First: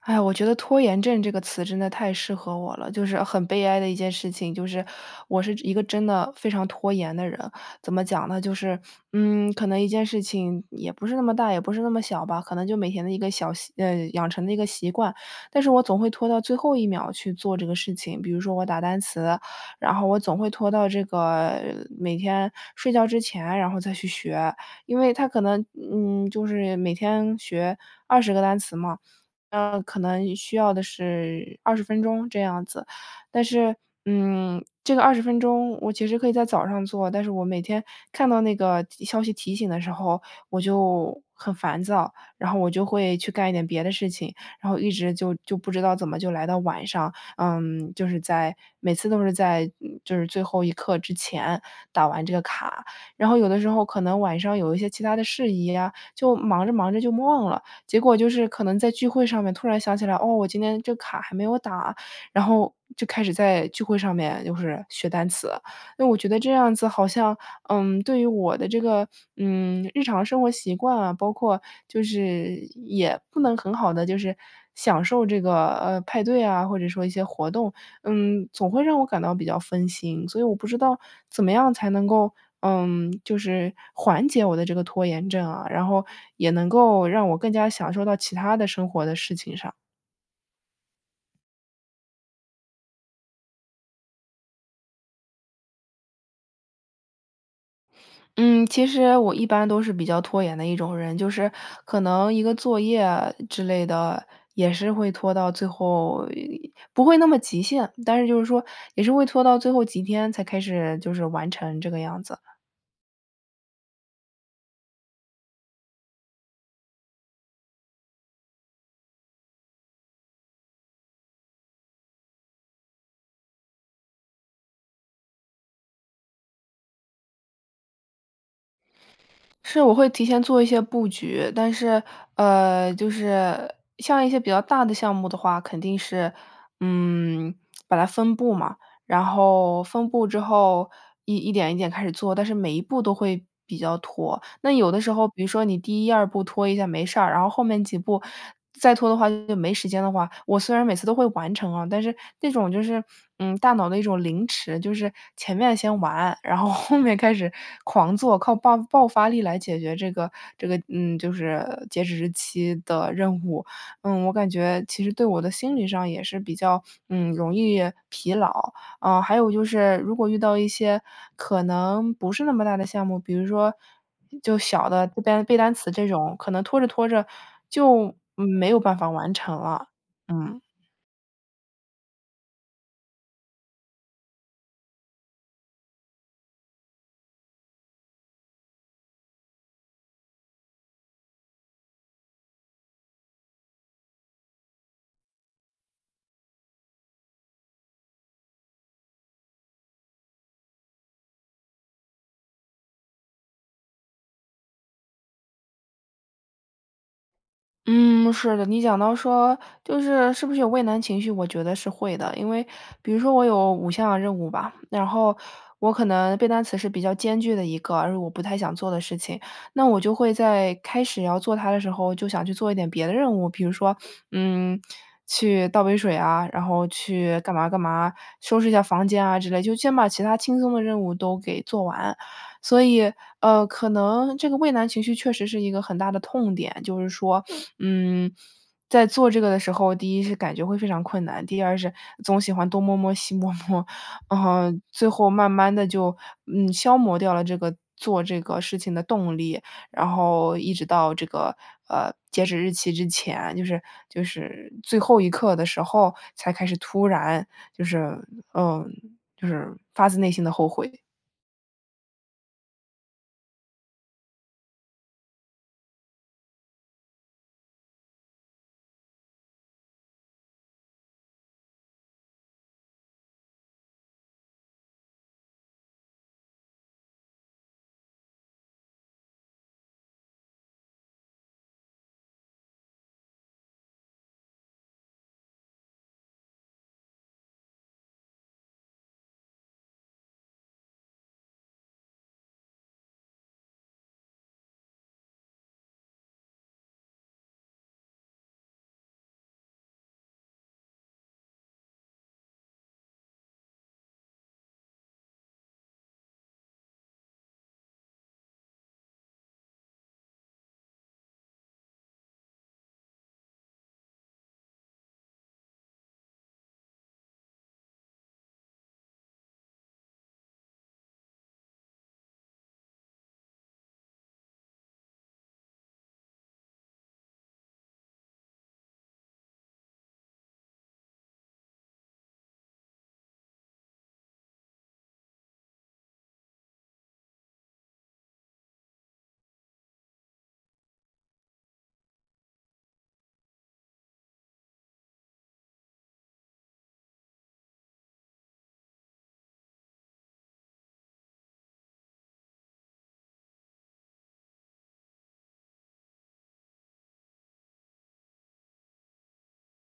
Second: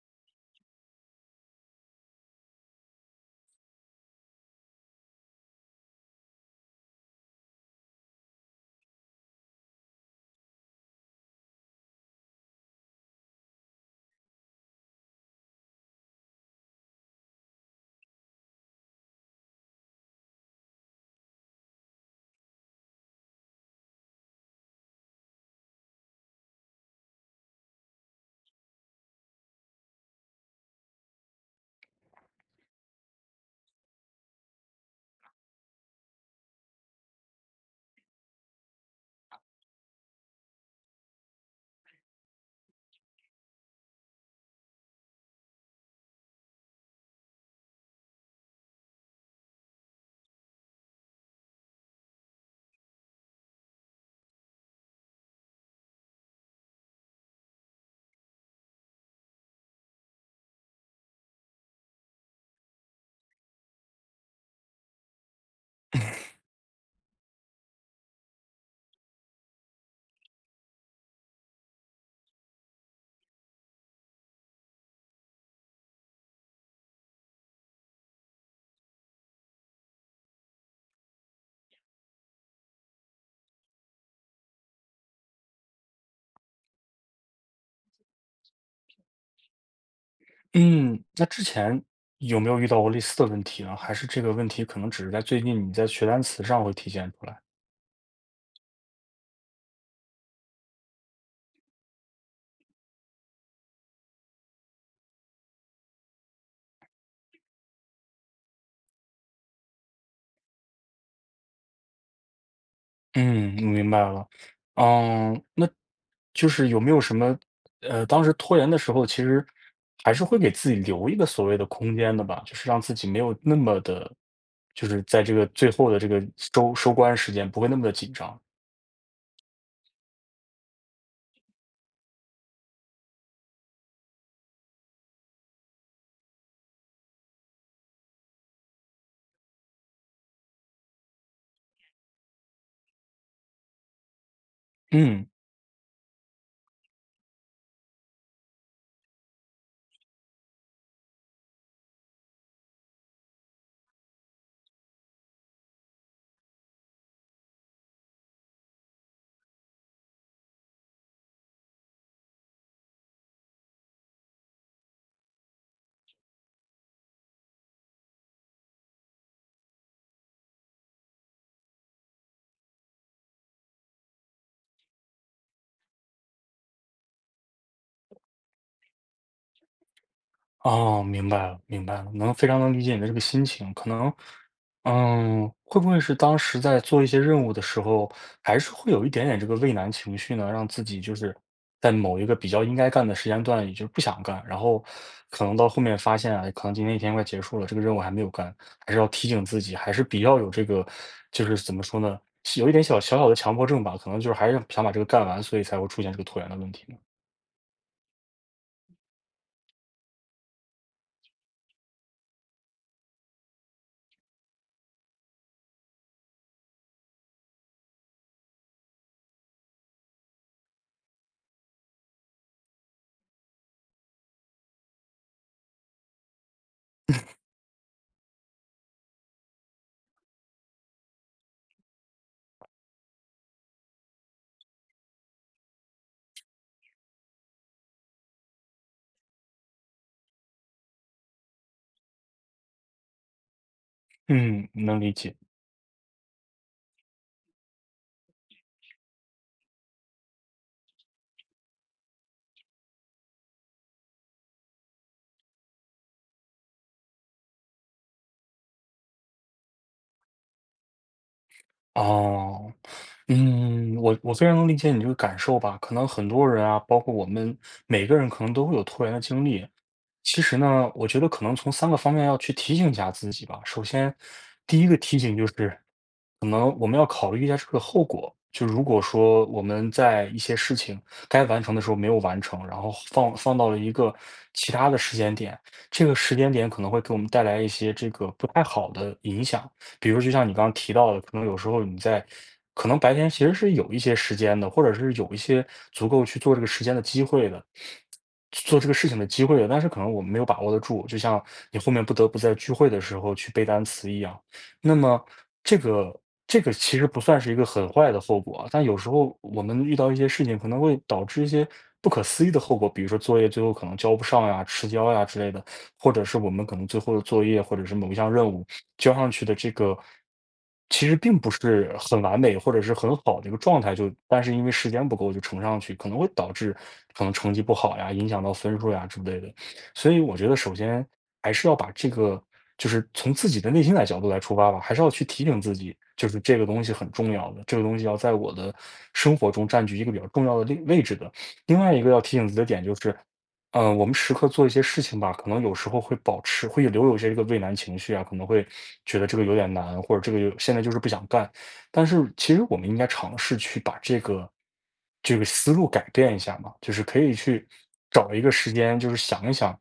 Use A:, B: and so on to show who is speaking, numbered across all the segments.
A: 哎呀，我觉得"拖延症"这个词真的太适合我了，就是很悲哀的一件事情，我是一个真的非常拖延的人。怎么讲呢？就是，可能一件事情也不是那么大，也不是那么小吧，可能就每天的一个养成的一个习惯，但是我总会拖到最后一秒去做这个事情。比如说我打单词，然后我总会拖到每天睡觉之前，然后再去学。因为他可能，就是每天学20个单词嘛，可能需要的是二十分钟这样子。但是，这个二十分钟我其实可以在早上做，但是我每天看到那个提消息提醒的时候，我就很烦躁，然后我就会去干一点别的事情，然后一直就不知道怎么就来到晚上，就是在每次都是在就是最后一刻之前打完这个卡，然后有的时候可能晚上有一些其他的事宜呀，就忙着忙着就忘了。结果就是可能在聚会上面突然想起来，哦，我今天这卡还没有打，然后就开始在聚会上面就是学单词。那我觉得这样子好像，对于我的这个，日常生活习惯啊，包括就是也不能很好的就是享受这个，派对啊，或者说一些活动，总会让我感到比较分心，所以我不知道怎么样才能够，就是缓解我的这个拖延症啊，然后也能够让我更加享受到其他的生活的事情上。
B: 嗯，那之前有没有遇到过类似的问题呢？还是这个问题可能只是在最近你在学单词上会体现出来？
A: 嗯，其实我一般都是比较拖延的一种人，就是可能一个作业之类的，也是会拖到最后，不会那么极限，但是就是说也是会拖到最后几天才开始就是完成这个样子。
B: 嗯，我明白了。嗯，那就是有没有什么，当时拖延的时候，其实还是会给自己留一个所谓的空间的吧，就是让自己没有那么的，就是在这个最后的这个收官时间不会那么的紧张。
A: 是，我会提前做一些布局，但是，就是像一些比较大的项目的话，肯定是，嗯，把它分布嘛。然后分步之后一点一点开始做，但是每一步都会比较拖。那有的时
B: 嗯。
A: 候，比如说你第一二步拖一下没事儿，然后后面几步再拖的话就没时间的话，我虽然每次都会完成啊，但是那种就是，大脑的一种凌迟，就是前面先完，然后后面开始狂做，靠爆发力来解决这个,就是截止日期的任务。嗯，我感觉其实对我的心理上也是比较，容易疲劳。还有就是如果遇到一些可能不是那么大的项目，比如说就小的这边背单词这种，可能拖着拖着就没有办法完成了。嗯。
B: 哦，明白了，明白了，能非常能理解你的这个心情。可能，嗯，会不会是当时在做一些任务的时候，还是会有一点点这个畏难情绪呢？让自己就是在某一个比较应该干的时间段，也就是不想干，然后可能到后面发现啊，可能今天一天快结束了，这个任务还没有干，还是要提醒自己，还是比较有这个，就是怎么说呢，有一点小小的强迫症吧，可能就是还是想把这个干完，所以才会出现这个拖延的问题呢。
A: 嗯，是的，你讲到说，就是是不是有畏难情绪，我觉得是会的。因为比如说我有5项任务吧，然后我可能背单词是比较艰巨的一个，而我不太想做的事情，那我就会在开始要做它的时候，就想去做一点别的任务。比如说，嗯，去倒杯水啊，然后去干嘛干嘛，收拾一下房间啊之类，就先把其他轻松的任务都给做完。所以，可能这个畏难情绪确实是一个很大的痛点，就是说嗯，在做这个的时候，第一是感觉会非常困难，第二是总喜欢东摸摸西摸摸，
B: 嗯，能
A: 最
B: 理
A: 后
B: 解。
A: 慢慢的就，消磨掉了这个做这个事情的动力。然后一直到这个，截止日期之前，就是最后一刻的时候，才开始突然就是嗯，就是发自内心的后悔。
B: 哦。嗯，我非常能理解你这个感受吧，可能很多人啊，包括我们每个人可能都会有拖延的经历。其实呢，我觉得可能从三个方面要去提醒一下自己吧。首先，第一个提醒就是可能我们要考虑一下这个后果，就如果说我们在一些事情该完成的时候没有完成，然后放到了一个其他的时间点，这个时间点可能会给我们带来一些这个不太好的影响。比如就像你刚刚提到的，可能有时候你在可能白天其实是有一些时间的，或者是有一些足够去做这个时间的机会的，做这个事情的机会的，但是可能我们没有把握得住，就像你后面不得不在聚会的时候去背单词一样。那么这个这个其实不算是一个很坏的后果啊。但有时候我们遇到一些事情，可能会导致一些不可思议的后果，比如说作业最后可能交不上呀、迟交呀之类的，或者是我们可能最后的作业或者是某一项任务交上去的这个，其实并不是很完美或者是很好的一个状态，就但是因为时间不够就呈上去，可能会导致可能成绩不好呀，影响到分数呀之类的。所以我觉得首先还是要把这个就是从自己的内心来角度来出发吧，还是要去提醒自己，就是这个东西很重要的，这个东西要在我的生活中占据一个比较重要的位置的。另外一个要提醒自己的点就是，嗯，我们时刻做一些事情吧，可能有时候会保持，会留有一些这个畏难情绪啊，可能会觉得这个有点难，或者这个有现在就是不想干。但是其实我们应该尝试去把这个思路改变一下嘛，就是可以去找一个时间，就是想一想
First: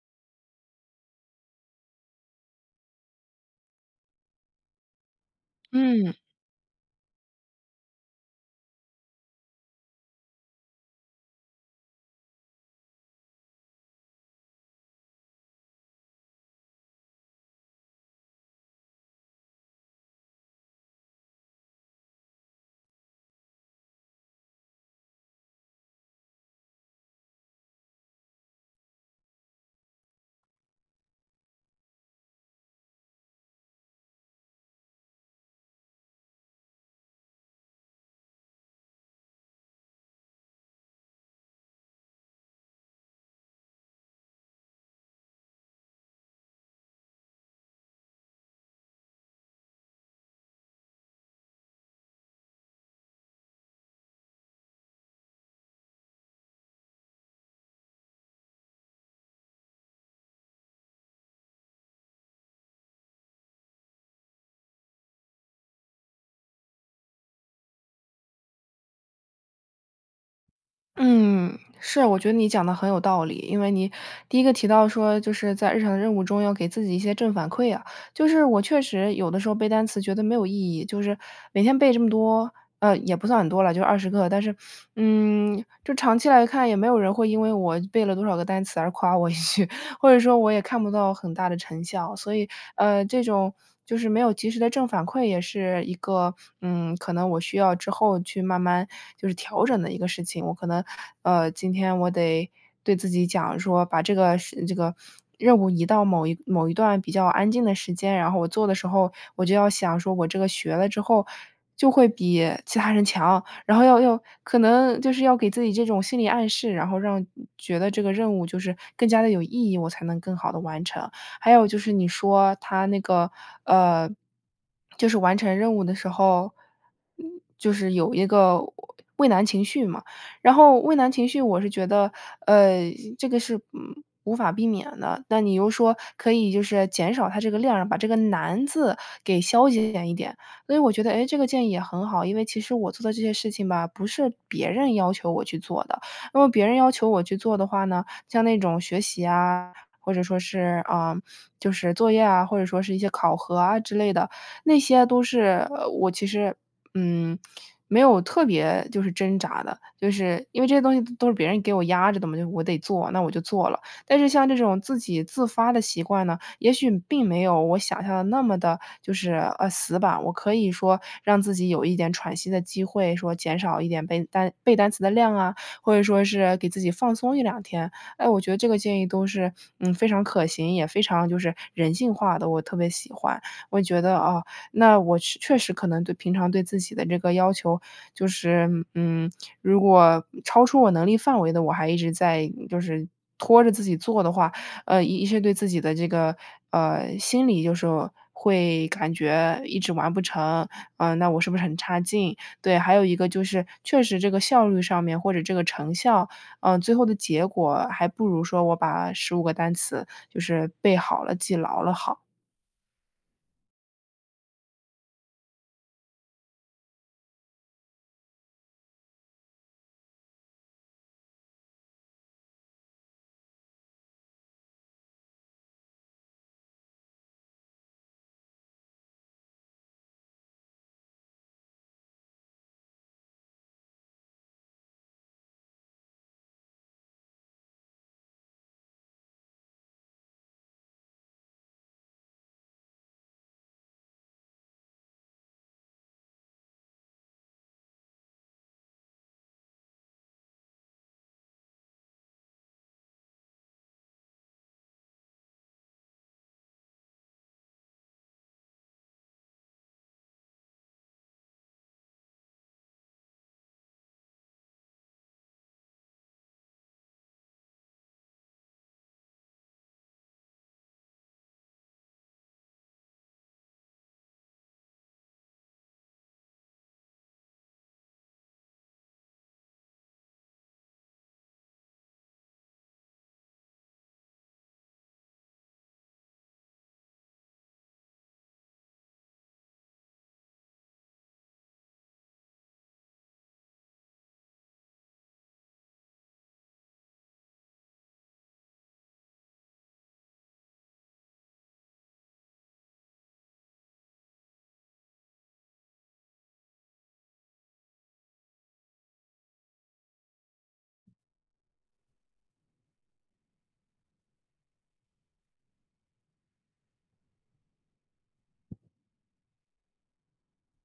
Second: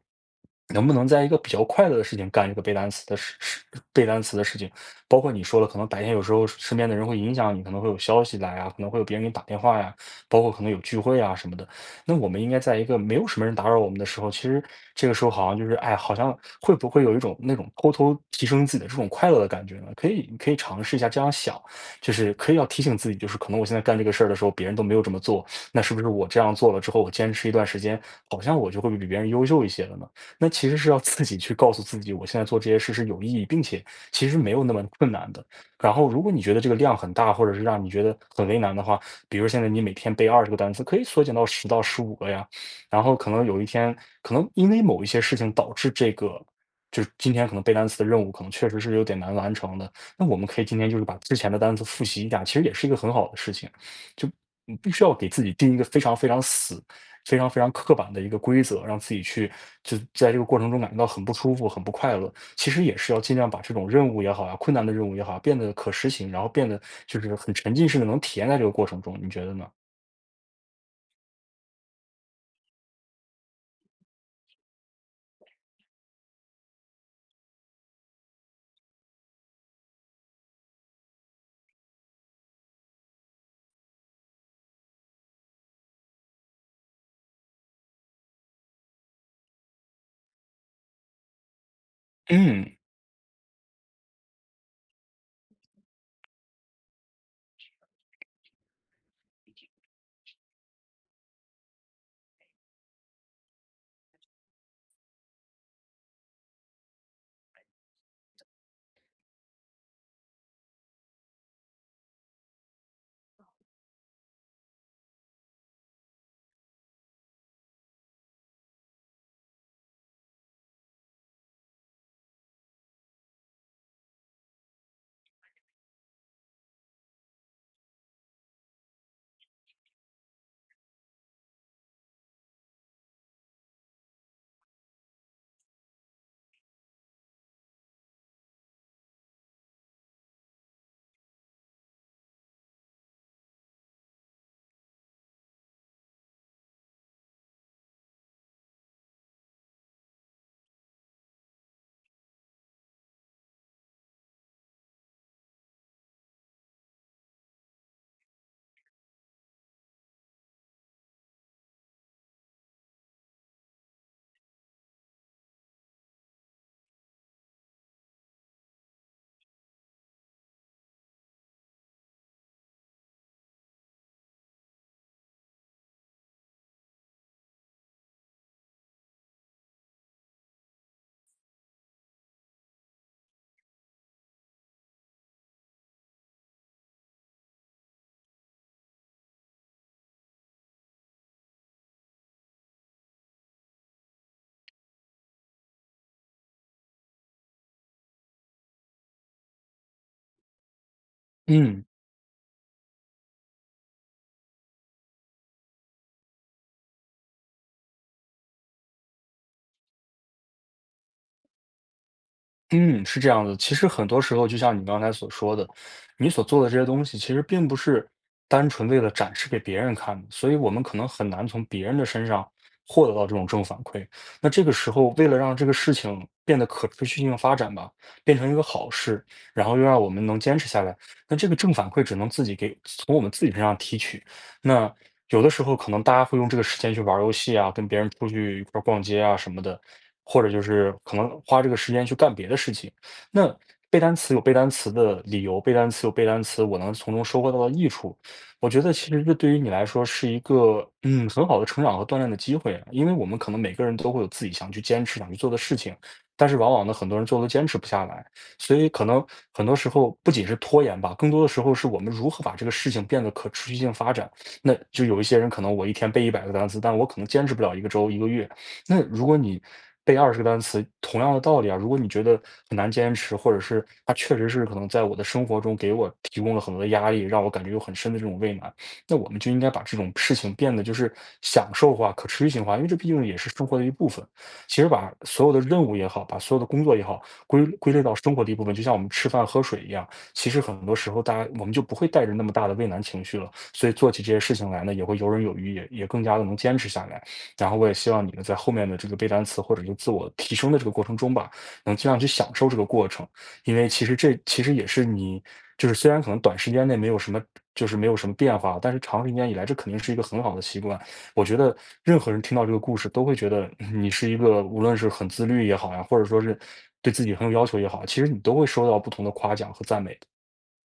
B: 能不能在一个比较快乐的事情干这个背单词的事情？包括你说了，可能白天
A: 嗯。
B: 有时候身边的人会影响你，可能会有消息来啊，可能会有别人给你打电话呀，包括可能有聚会啊什么的。那我们应该在一个没有什么人打扰我们的时候，其实这个时候好像就是，哎，好像会不会有一种那种偷偷提升自己的这种快乐的感觉呢？可以，可以尝试一下这样想，就是可以要提醒自己，就是可能我现在干这个事儿的时候，别人都没有这么做，那是不是我这样做了之后，我坚持一段时间，好像我就会比别人优秀一些了呢？那其实是要自己去告诉自己，我现在做这些事是有意义，并且其实没有那么困难的。然后，如果你觉得这个量很大，或者是让你觉得很为难的话，比如现在你每天背二十个单词，可以缩减到十到15个呀。然后可能有一天，可能因为某一些事情导致这个，就是今天可能背单词的任务可能确实是有点难完成的。那我们可以今天就是把之前的单词复习一下，其实也是一个很好的事情。就你必须要给自己定一个非常非常刻板的一个规则，让自己去就在这个过程中感觉到很不舒服、很不快乐。其实也是要尽量把这种任务也好啊，困难的任务也好啊，变得可实行，然后变得就是很沉浸式的，能体验在这个过程中，你觉得呢？
A: 嗯，是，我觉得你讲的很有道理。因为你第一个提到说，就是在日常的任务中要给自己一些正反馈啊。就是我确实有的时候背单词觉得没有意义，就是每天背这么多，也不算很多了，就二十个。但是，就长期来看也没有人会因为我背了多少个单词而夸我一句，或者说我也看不到很大的成效。所以，
B: 嗯
A: 这种就是没有及时的正反馈，也是一个，可能我需要之后去慢慢就是调整的一个事情。我可能，今天我得对自己讲说，把这个事这个任务移到某一段比较安静的时间，然后我做的时候，我就要想说，我这个学了之后。就会比其他人强，然后要可能就是要给自己这种心理暗示，然后让觉得这个任务就是更加的有意义，我才能更好的完成。还有就是你说他那个，呃，就是完成任务的时候，嗯，就是有一个畏难情绪嘛，然后畏难情绪我是觉得，呃，这个是，无法避免的，那你又说可以就是减少它这个量，把这个难字给消减一点。所以我觉得，哎，这个建议也很好，因为其实我做的这些事情吧，不是别人要求我去做的。那么别人要求我去做的话呢，像那种学习啊，或者说是，啊，就是作业啊，或者说是一些考核啊之类的，那些都是，我其实，嗯，没有特别就是挣扎的，就是因为这些东西都是别人给我压着的嘛，就我得做，那我就做了。但是像这种自己自发的习惯呢，也许并没有我想象的那么的，就是，死板。我可以说让自己有一点喘息的机会，说减少一点背单词的量啊，或者说是给自己放松1两天。哎，我觉得这个建议都是，非常可行，也非常就是人性化的，我特别喜欢。我觉得，哦，那我确实可能对平常对自己的这个要求，就是，如果超出我能力范围的，我还一直在就是拖着自己做的话，一是对自己的这个，心理就是会感觉一直完不成，那我是不是很
B: 嗯。
A: 差劲？对，还有一个就是确实这个效率上面或者这个成效，最后的结果还不如说我把15个单词就是背好了、记牢了好。
B: 嗯，是这样的。其实很多时候，就像你刚才所说的，你所做的这些东西，其实并不是单纯为了展示给别人看的，所以我们可能很难从别人的身上获得到这种正反馈。那这个时候，为了让这个事情变得可持续性发展吧，变成一个好事，然后又让我们能坚持下来，那这个正反馈只能自己给，从我们自己身上提取。那有的时候可能大家会用这个时间去玩儿游戏啊，跟别人出去一块儿逛街啊什么的，或者就是可能花这个时间去干别的事情。那背单词有背单词的理由，背单词有背单词我能从中收获到的益处。我觉得其实这对于你来说是一个嗯很好的成长和锻炼的机会啊，因为我们可能每个人都会有自己想去坚持、想去做的事情，但是往往呢，很多人做后都坚持不下来，所以可能很多时候不仅是拖延吧，更多的时候是我们如何把这个事情变得可持续性发展。那就有一些人可能我一天背100个单词，但我可能坚持不了一个周、一个月。那如果你背二十个单词，同样的道理啊，如果你觉得很难坚持，或者是它确实是可能在我的生活中给我提供了很多的压力，让我感觉有很深的这种畏难，那我们就应该把这种事情变得就是享受化、可持续性化，因为这毕竟也是生活的一部分。其实把所有的任务也好，把所有的工作也好，归类到生活的一部分，就像我们吃饭喝水一样，其实很多时候大家我们就不会带着那么大的畏难情绪了，所以做起这些事情来呢，也会游刃有余，也更加的能坚持下来。然后我也希望你们在后面的这个背单词或者是自我提升的这个过程中吧，能尽量去享受这个过程，因为其实这其实也是你，就是虽然可能短时间内没有什么，就是没有什么变化，但是长时间以来，这肯定是一个很好的习惯。我觉得任何人听到这个故事，都会觉得嗯你是一个无论是很自律也好呀，或者说是对自己很有要求也好，其实你都会收到不同的夸奖和赞美的。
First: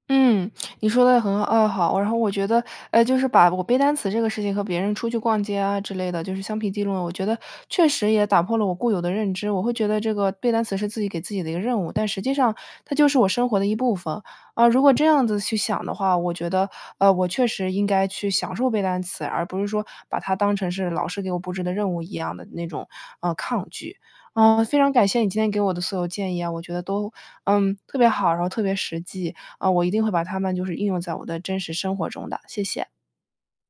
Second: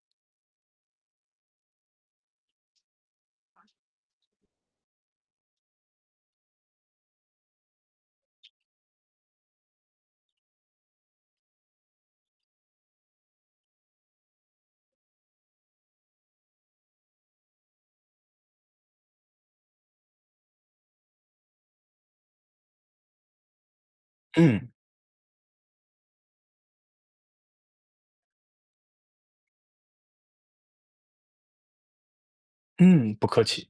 A: 嗯,你说的很好。然后我觉得，就是把我背单词这个事情和别人出去逛街啊之类的，就是相提并论，我觉得确实也打破了我固有的认知。我会觉得这个背单词是自己给自己的一个任务，但实际上它就是我生活的一部分。啊，如果这样子去想的话，我觉得，我确实应该去享受背单词，而不是说把它当成是老师给我布置的任务一样的那种，抗拒。嗯，
B: 嗯
A: 非常感谢你今天给我的所有建议啊，我觉得都，特别好，然后特别实际。啊，我一定会把它们就是应用在我的真实生活中的，谢谢。
B: 嗯，不客气。